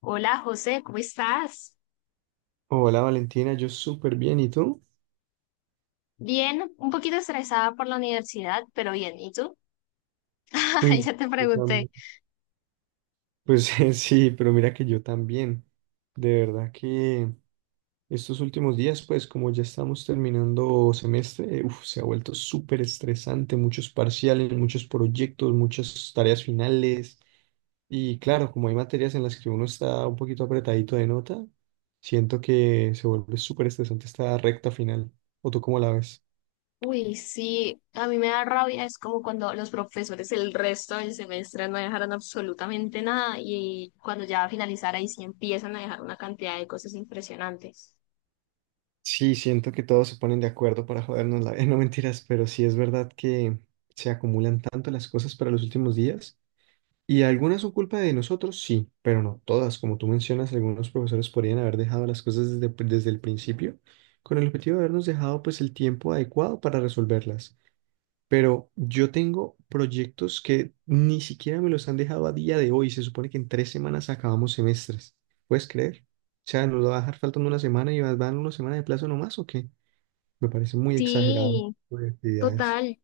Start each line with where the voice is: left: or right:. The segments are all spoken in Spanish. left: Hola José, ¿cómo estás?
right: Hola Valentina, yo súper bien, ¿y tú?
left: Bien, un poquito estresada por la universidad, pero bien, ¿y tú?
right: Uy,
left: Ya te
right: yo
left: pregunté.
right: tam- pues sí, pero mira que yo también. De verdad que estos últimos días, pues como ya estamos terminando semestre, se ha vuelto súper estresante, muchos parciales, muchos proyectos, muchas tareas finales. Y claro, como hay materias en las que uno está un poquito apretadito de nota, siento que se vuelve súper estresante esta recta final. ¿O tú cómo la ves?
left: Uy, sí, a mí me da rabia, es como cuando los profesores el resto del semestre no dejaron absolutamente nada y cuando ya va a finalizar ahí sí empiezan a dejar una cantidad de cosas impresionantes.
right: Sí, siento que todos se ponen de acuerdo para jodernos la vida, no mentiras, pero sí es verdad que se acumulan tanto las cosas para los últimos días y algunas son culpa de nosotros, sí, pero no todas. Como tú mencionas, algunos profesores podrían haber dejado las cosas desde el principio con el objetivo de habernos dejado pues el tiempo adecuado para resolverlas. Pero yo tengo proyectos que ni siquiera me los han dejado a día de hoy. Se supone que en tres semanas acabamos semestres. ¿Puedes creer? O sea, nos va a dejar faltando una semana y van una semana de plazo nomás, ¿o qué? Me parece muy exagerado
left: Sí,
right: de actividades.
left: total.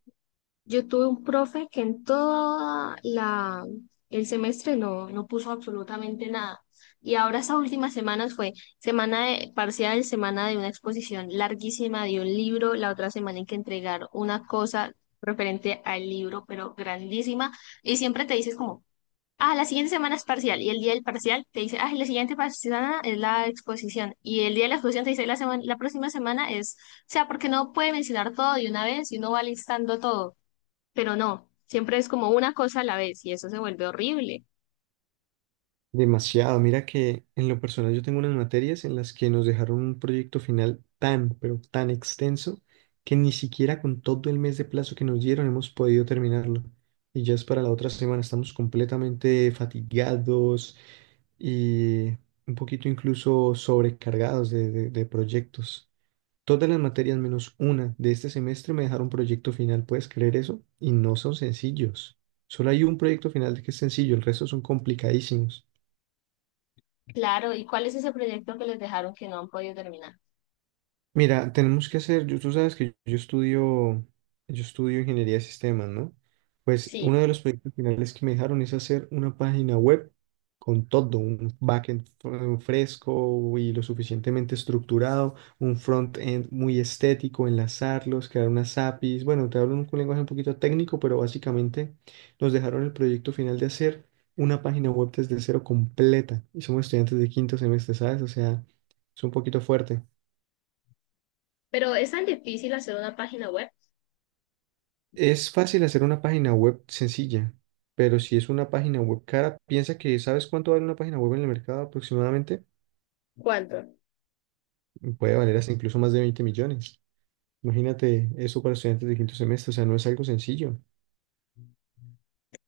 left: Yo tuve un profe que en el semestre no puso absolutamente nada. Y ahora esas últimas semanas fue semana de parcial, semana de una exposición larguísima de un libro, la otra semana hay que entregar una cosa referente al libro, pero grandísima. Y siempre te dices como, ah, la siguiente semana es parcial. Y el día del parcial te dice, ah, la siguiente semana es la exposición. Y el día de la exposición te dice, la próxima semana es, o sea, porque no puede mencionar todo de una vez y uno va listando todo, pero no, siempre es como una cosa a la vez y eso se vuelve horrible.
right: Demasiado. Mira que en lo personal yo tengo unas materias en las que nos dejaron un proyecto final tan, pero tan extenso que ni siquiera con todo el mes de plazo que nos dieron hemos podido terminarlo. Y ya es para la otra semana. Estamos completamente fatigados y un poquito incluso sobrecargados de proyectos. Todas las materias menos una de este semestre me dejaron proyecto final, ¿puedes creer eso? Y no son sencillos. Solo hay un proyecto final que es sencillo, el resto son complicadísimos.
left: Claro, ¿y cuál es ese proyecto que les dejaron que no han podido terminar?
right: Mira, tenemos que hacer, tú sabes que yo estudio ingeniería de sistemas, ¿no? Pues uno
left: Sí,
right: de los proyectos finales que me dejaron es hacer una página web con todo, un backend fresco y lo suficientemente estructurado, un frontend muy estético, enlazarlos, crear unas APIs. Bueno, te hablo en un lenguaje un poquito técnico, pero básicamente nos dejaron el proyecto final de hacer una página web desde cero completa. Y somos estudiantes de quinto semestre, ¿sabes? O sea, es un poquito fuerte.
left: pero es tan difícil hacer una página web.
right: Es fácil hacer una página web sencilla, pero si es una página web cara, piensa que ¿sabes cuánto vale una página web en el mercado aproximadamente?
left: ¿Cuánto?
right: Puede valer hasta incluso más de 20 millones. Imagínate eso para estudiantes de quinto semestre, o sea, no es algo sencillo.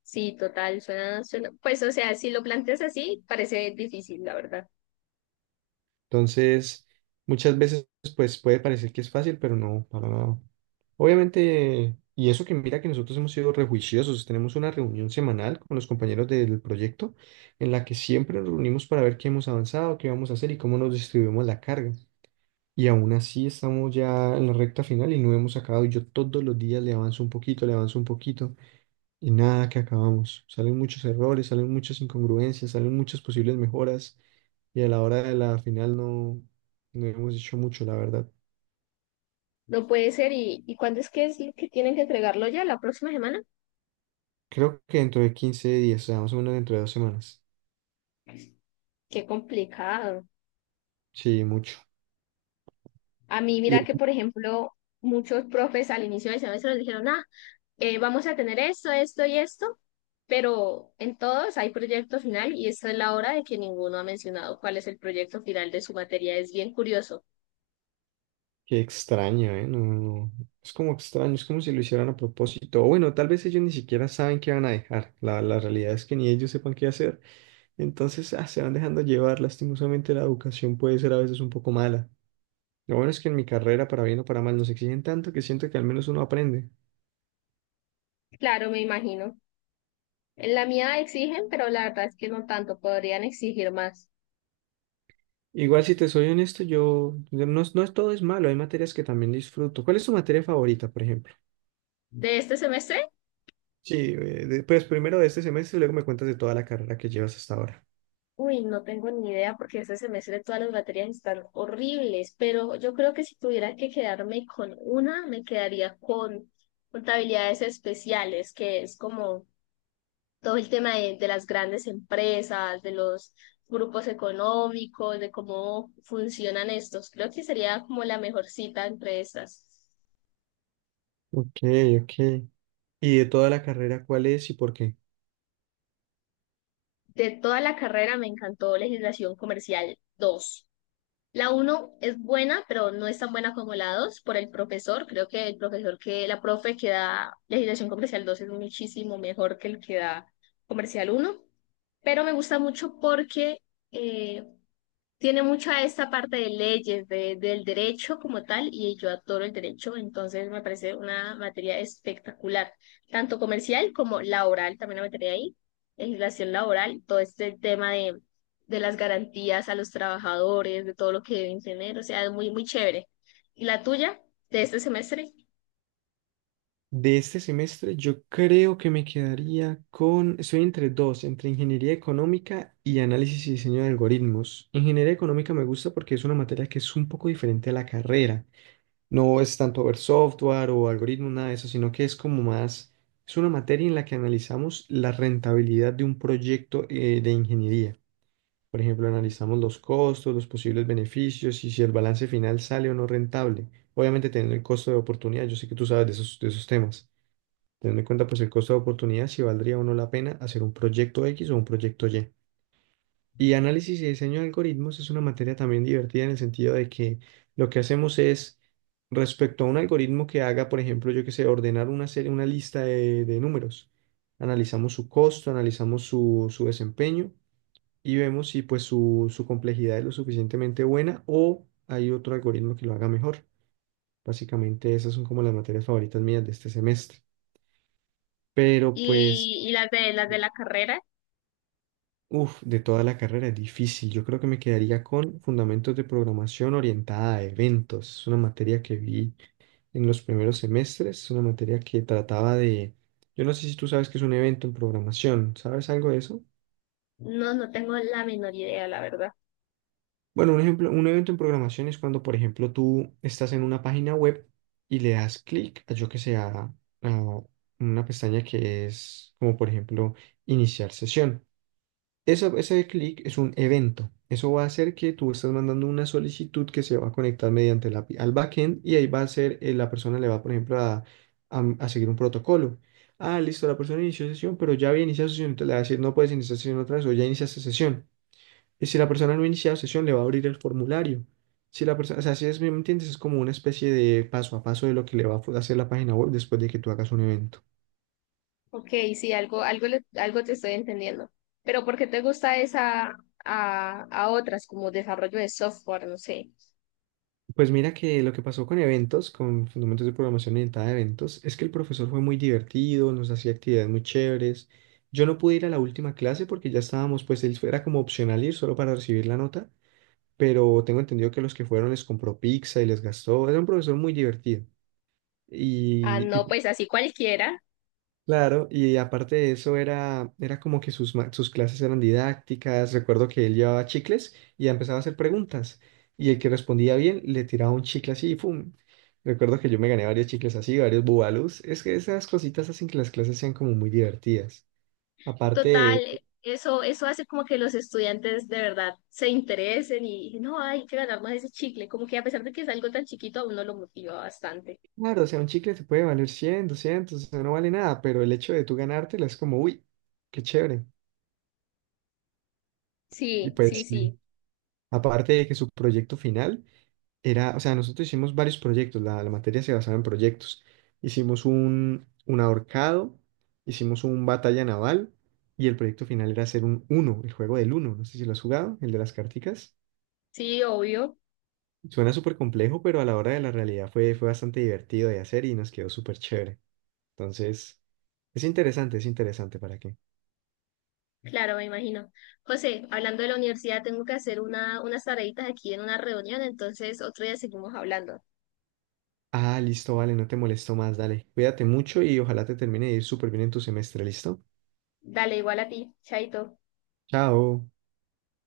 left: Sí, total, pues o sea, si lo planteas así, parece difícil, la verdad.
right: Entonces, muchas veces pues puede parecer que es fácil, pero no, para nada. Obviamente, y eso que mira que nosotros hemos sido rejuiciosos, tenemos una reunión semanal con los compañeros del proyecto en la que siempre nos reunimos para ver qué hemos avanzado, qué vamos a hacer y cómo nos distribuimos la carga. Y aún así estamos ya en la recta final y no hemos acabado. Y yo todos los días le avanzo un poquito, le avanzo un poquito y nada que acabamos. Salen muchos errores, salen muchas incongruencias, salen muchas posibles mejoras y a la hora de la final no hemos hecho mucho, la verdad.
left: No puede ser, ¿y cuándo es que es lo que tienen que entregarlo ya? ¿La próxima semana?
right: Creo que dentro de 15 días, o sea, más o menos dentro de dos semanas.
left: Qué complicado.
right: Sí, mucho.
left: A mí,
right: Y
left: mira que, por ejemplo, muchos profes al inicio del semestre nos dijeron, ah, vamos a tener esto, esto y esto, pero en todos hay proyecto final y esta es la hora de que ninguno ha mencionado cuál es el proyecto final de su materia. Es bien curioso.
right: qué extraño, ¿eh? No, no, no. Es como extraño, es como si lo hicieran a propósito. O bueno, tal vez ellos ni siquiera saben qué van a dejar. La realidad es que ni ellos sepan qué hacer. Entonces, se van dejando llevar. Lastimosamente la educación puede ser a veces un poco mala. Lo bueno es que en mi carrera, para bien o para mal, nos exigen tanto que siento que al menos uno aprende.
left: Claro, me imagino. En la mía exigen, pero la verdad es que no tanto, podrían exigir más.
right: Igual, si te soy honesto, yo yo no, es- no es todo es malo, hay materias que también disfruto. ¿Cuál es tu materia favorita, por ejemplo?
left: ¿De este semestre?
right: Sí, pues primero de este semestre y luego me cuentas de toda la carrera que llevas hasta ahora.
left: Uy, no tengo ni idea porque este semestre todas las materias están horribles, pero yo creo que si tuviera que quedarme con una, me quedaría con contabilidades especiales, que es como todo el tema de las grandes empresas, de los grupos económicos, de cómo funcionan estos. Creo que sería como la mejor cita entre estas.
right: Ok, ok. ¿Y de toda la carrera cuál es y por qué?
left: De toda la carrera me encantó legislación comercial dos. La uno es buena, pero no es tan buena como la 2 por el profesor. Creo que el profesor que, la profe que da legislación comercial 2 es muchísimo mejor que el que da comercial uno. Pero me gusta mucho porque eh, tiene mucha esta parte de leyes, del derecho como tal, y yo adoro el derecho, entonces me parece una materia espectacular, tanto comercial como laboral, también la materia ahí, legislación laboral, todo este tema de las garantías a los trabajadores, de todo lo que deben tener, o sea, es muy, muy chévere. ¿Y la tuya de este semestre?
right: De este semestre yo creo que me quedaría con, estoy entre dos, entre ingeniería económica y análisis y diseño de algoritmos. Ingeniería económica me gusta porque es una materia que es un poco diferente a la carrera. No es tanto ver software o algoritmos, nada de eso, sino que es como más, es una materia en la que analizamos la rentabilidad de un proyecto de ingeniería. Por ejemplo, analizamos los costos, los posibles beneficios y si el balance final sale o no rentable. Obviamente teniendo el costo de oportunidad, yo sé que tú sabes de esos temas. Teniendo en cuenta pues el costo de oportunidad, si valdría o no la pena hacer un proyecto X o un proyecto Y. Y análisis y diseño de algoritmos es una materia también divertida en el sentido de que lo que hacemos es, respecto a un algoritmo que haga, por ejemplo, yo que sé, ordenar una serie, una lista de números, analizamos su costo, analizamos su desempeño y vemos si pues su complejidad es lo suficientemente buena o hay otro algoritmo que lo haga mejor. Básicamente esas son como las materias favoritas mías de este semestre. Pero pues...
left: Y las de la carrera,
right: Uf, de toda la carrera es difícil. Yo creo que me quedaría con fundamentos de programación orientada a eventos. Es una materia que vi en los primeros semestres. Es una materia que trataba de... Yo no sé si tú sabes qué es un evento en programación. ¿Sabes algo de eso?
left: no tengo la menor idea, la verdad.
right: Bueno, un ejemplo, un evento en programación es cuando, por ejemplo, tú estás en una página web y le das clic a, yo que sé, a una pestaña que es como, por ejemplo, iniciar sesión. Ese clic es un evento. Eso va a hacer que tú estás mandando una solicitud que se va a conectar mediante la API al backend y ahí va a ser, la persona le va, por ejemplo, a seguir un protocolo. Ah, listo, la persona inició sesión, pero ya había iniciado sesión, entonces le va a decir, no puedes iniciar sesión otra vez o ya iniciaste sesión. Y si la persona no ha iniciado sesión, le va a abrir el formulario. Si la persona, o sea, si es, ¿me entiendes? Es como una especie de paso a paso de lo que le va a hacer la página web después de que tú hagas un evento.
left: Ok, sí, algo te estoy entendiendo. Pero ¿por qué te gusta esa a otras como desarrollo de software? No sé.
right: Pues mira que lo que pasó con eventos, con fundamentos de programación orientada a eventos, es que el profesor fue muy divertido, nos hacía actividades muy chéveres. Yo no pude ir a la última clase porque ya estábamos, pues él era como opcional ir solo para recibir la nota, pero tengo entendido que los que fueron les compró pizza y les gastó. Era un profesor muy divertido.
left: Ah,
right: Y, y
left: no, pues así cualquiera.
right: Claro, y aparte de eso era como que sus, sus clases eran didácticas, recuerdo que él llevaba chicles y empezaba a hacer preguntas y el que respondía bien le tiraba un chicle así y ¡pum! Recuerdo que yo me gané varios chicles así, varios bubalus, es que esas cositas hacen que las clases sean como muy divertidas. Aparte de,
left: Total, eso hace como que los estudiantes de verdad se interesen y no, hay que ganar más ese chicle. Como que a pesar de que es algo tan chiquito, a uno lo motiva bastante.
right: claro, o sea, un chicle te puede valer 100, 200, o sea, no vale nada, pero el hecho de tú ganártela es como, uy, qué chévere. Y
left: Sí, sí,
right: pues,
left: sí.
right: sí, aparte de que su proyecto final... era, o sea, nosotros hicimos varios proyectos, la materia se basaba en proyectos. Hicimos un ahorcado, hicimos un batalla naval y el proyecto final era hacer un uno, el juego del uno, no sé si lo has jugado, el de las carticas.
left: Sí, obvio.
right: Suena súper complejo, pero a la hora de la realidad fue bastante divertido de hacer y nos quedó súper chévere. Entonces, es interesante, ¿para qué?
left: Claro, me imagino. José, hablando de la universidad, tengo que hacer unas tareitas aquí en una reunión, entonces otro día seguimos hablando.
right: Ah, listo, vale, no te molesto más, dale. Cuídate mucho y ojalá te termine de ir súper bien en tu semestre, ¿listo?
left: Dale, igual a ti, Chaito.
right: Chao.